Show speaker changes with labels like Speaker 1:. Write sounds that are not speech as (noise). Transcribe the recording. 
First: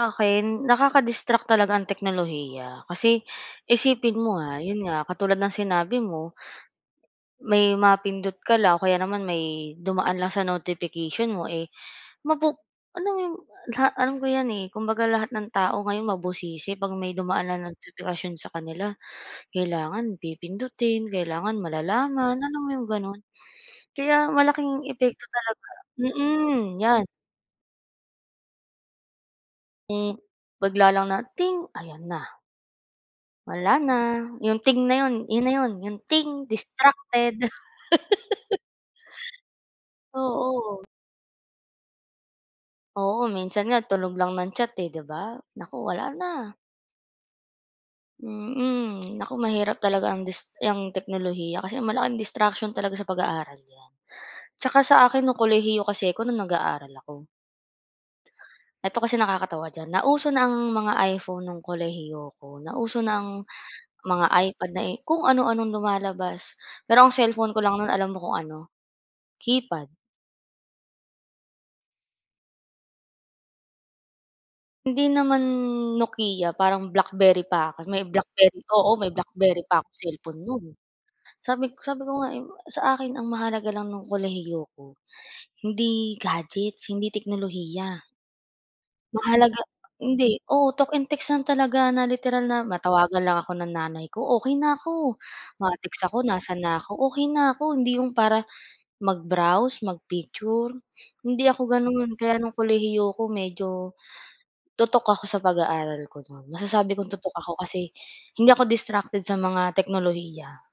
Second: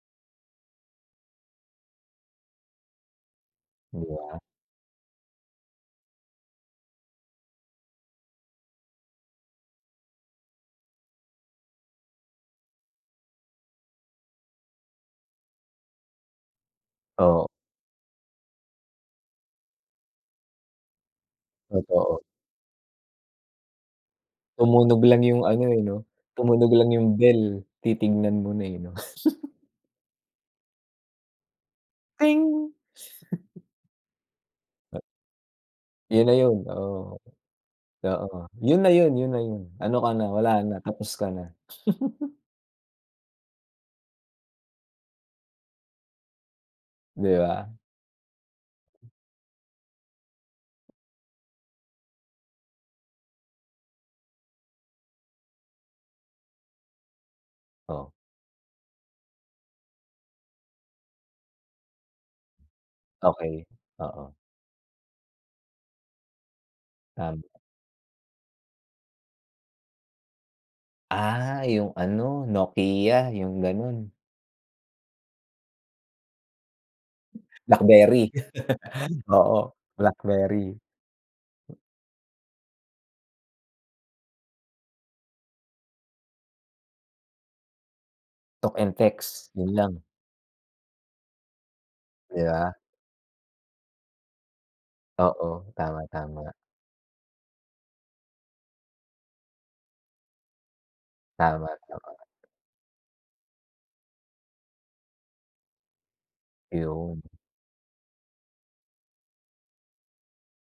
Speaker 1: Akin nakaka-distract talaga ang teknolohiya, kasi
Speaker 2: 'Di
Speaker 1: isipin
Speaker 2: ba?
Speaker 1: mo nga, yun nga katulad ng sinabi mo. May mapindot ka lang o kaya naman may dumaan lang sa notification mo, eh, mapu alam mo yung la alam ko 'yan, eh, kumbaga lahat ng tao ngayon mabusisi 'pag may
Speaker 2: Oo.
Speaker 1: dumaan na notipikasyon sa kanila, kailangan pipindutin, kailangan
Speaker 2: Totoo.
Speaker 1: malalaman, alam mo 'yong gano'n, kaya malaking
Speaker 2: Tumunog lang
Speaker 1: epekto
Speaker 2: yung ano,
Speaker 1: talaga,
Speaker 2: eh, 'no, tumunog
Speaker 1: mm,
Speaker 2: lang
Speaker 1: 'yan.
Speaker 2: yung bell, titingnan mo na, eh, 'no. (chuckles)
Speaker 1: Hmm, bigla nalang na ting ayan na.
Speaker 2: Ting. (chuckles)
Speaker 1: Wala na, yung ting na yun. 'Yun na yun, yung
Speaker 2: 'Yon na
Speaker 1: ting
Speaker 2: 'yun, oo.
Speaker 1: distracted.
Speaker 2: Oo,
Speaker 1: (laughs)
Speaker 2: yun na yun. Yun na yun, ano ka na wala na,
Speaker 1: Oo.
Speaker 2: tapos ka na. (giggles)
Speaker 1: Oo, minsan nga, tunog lang ng chat, 'di ba, naku wala na.
Speaker 2: 'Di ba?
Speaker 1: Mm. Naku mahirap talaga ang dis yang teknolohiya kasi malaking distraction talaga sa pag-aaral yan, 'tsaka sa akin no'ng kolehiyo kasi ako no'ng nag-aaral ako.
Speaker 2: Oh.
Speaker 1: Ito kasi nakakatawa diyan, nauso na ang mga iPhone ng kolehiyo ako, nauso na ang
Speaker 2: Okey,
Speaker 1: mga
Speaker 2: oo.
Speaker 1: iPad nai kung ano-anong lumalabas, pero ang
Speaker 2: Tama.
Speaker 1: cellphone ko lang no'n, alam mo kung ano, keypad.
Speaker 2: Ah, yung ano Nokia, 'yung gano'n.
Speaker 1: Hindi naman Nokia parang BlackBerry pa ako, may
Speaker 2: Blackberry.
Speaker 1: BlackBerry, oo, may
Speaker 2: (laughs)
Speaker 1: BlackBerry
Speaker 2: Oo,
Speaker 1: pa akong cellphone no'n.
Speaker 2: Blackberry.
Speaker 1: Sabi sabi ko nga, eh, sa akin ang mahalaga lang no'ng kolehiyo 'ko hindi gadgets, hindi teknolohiya.
Speaker 2: Talk and text,
Speaker 1: Mahalaga
Speaker 2: 'yun lang.
Speaker 1: hindi, oo, talk and text lang talaga na
Speaker 2: 'Di
Speaker 1: literal na
Speaker 2: ba?
Speaker 1: matawagan lang ako ng nanay ko okey na ako,
Speaker 2: Oo, tama,
Speaker 1: ma-text ako
Speaker 2: tama.
Speaker 1: nasaan na ako okey na ako. Hindi 'yong para mag-browse, mag-picture, hindi ako
Speaker 2: Tama, tama.
Speaker 1: gano'n kaya no'ng kolehiyo ako, medyo tutok ako sa pag-aaral ko no'n. Masasabi kong
Speaker 2: Ayun.
Speaker 1: tutok ako kasi hindi ako distracted sa mga teknolohiya.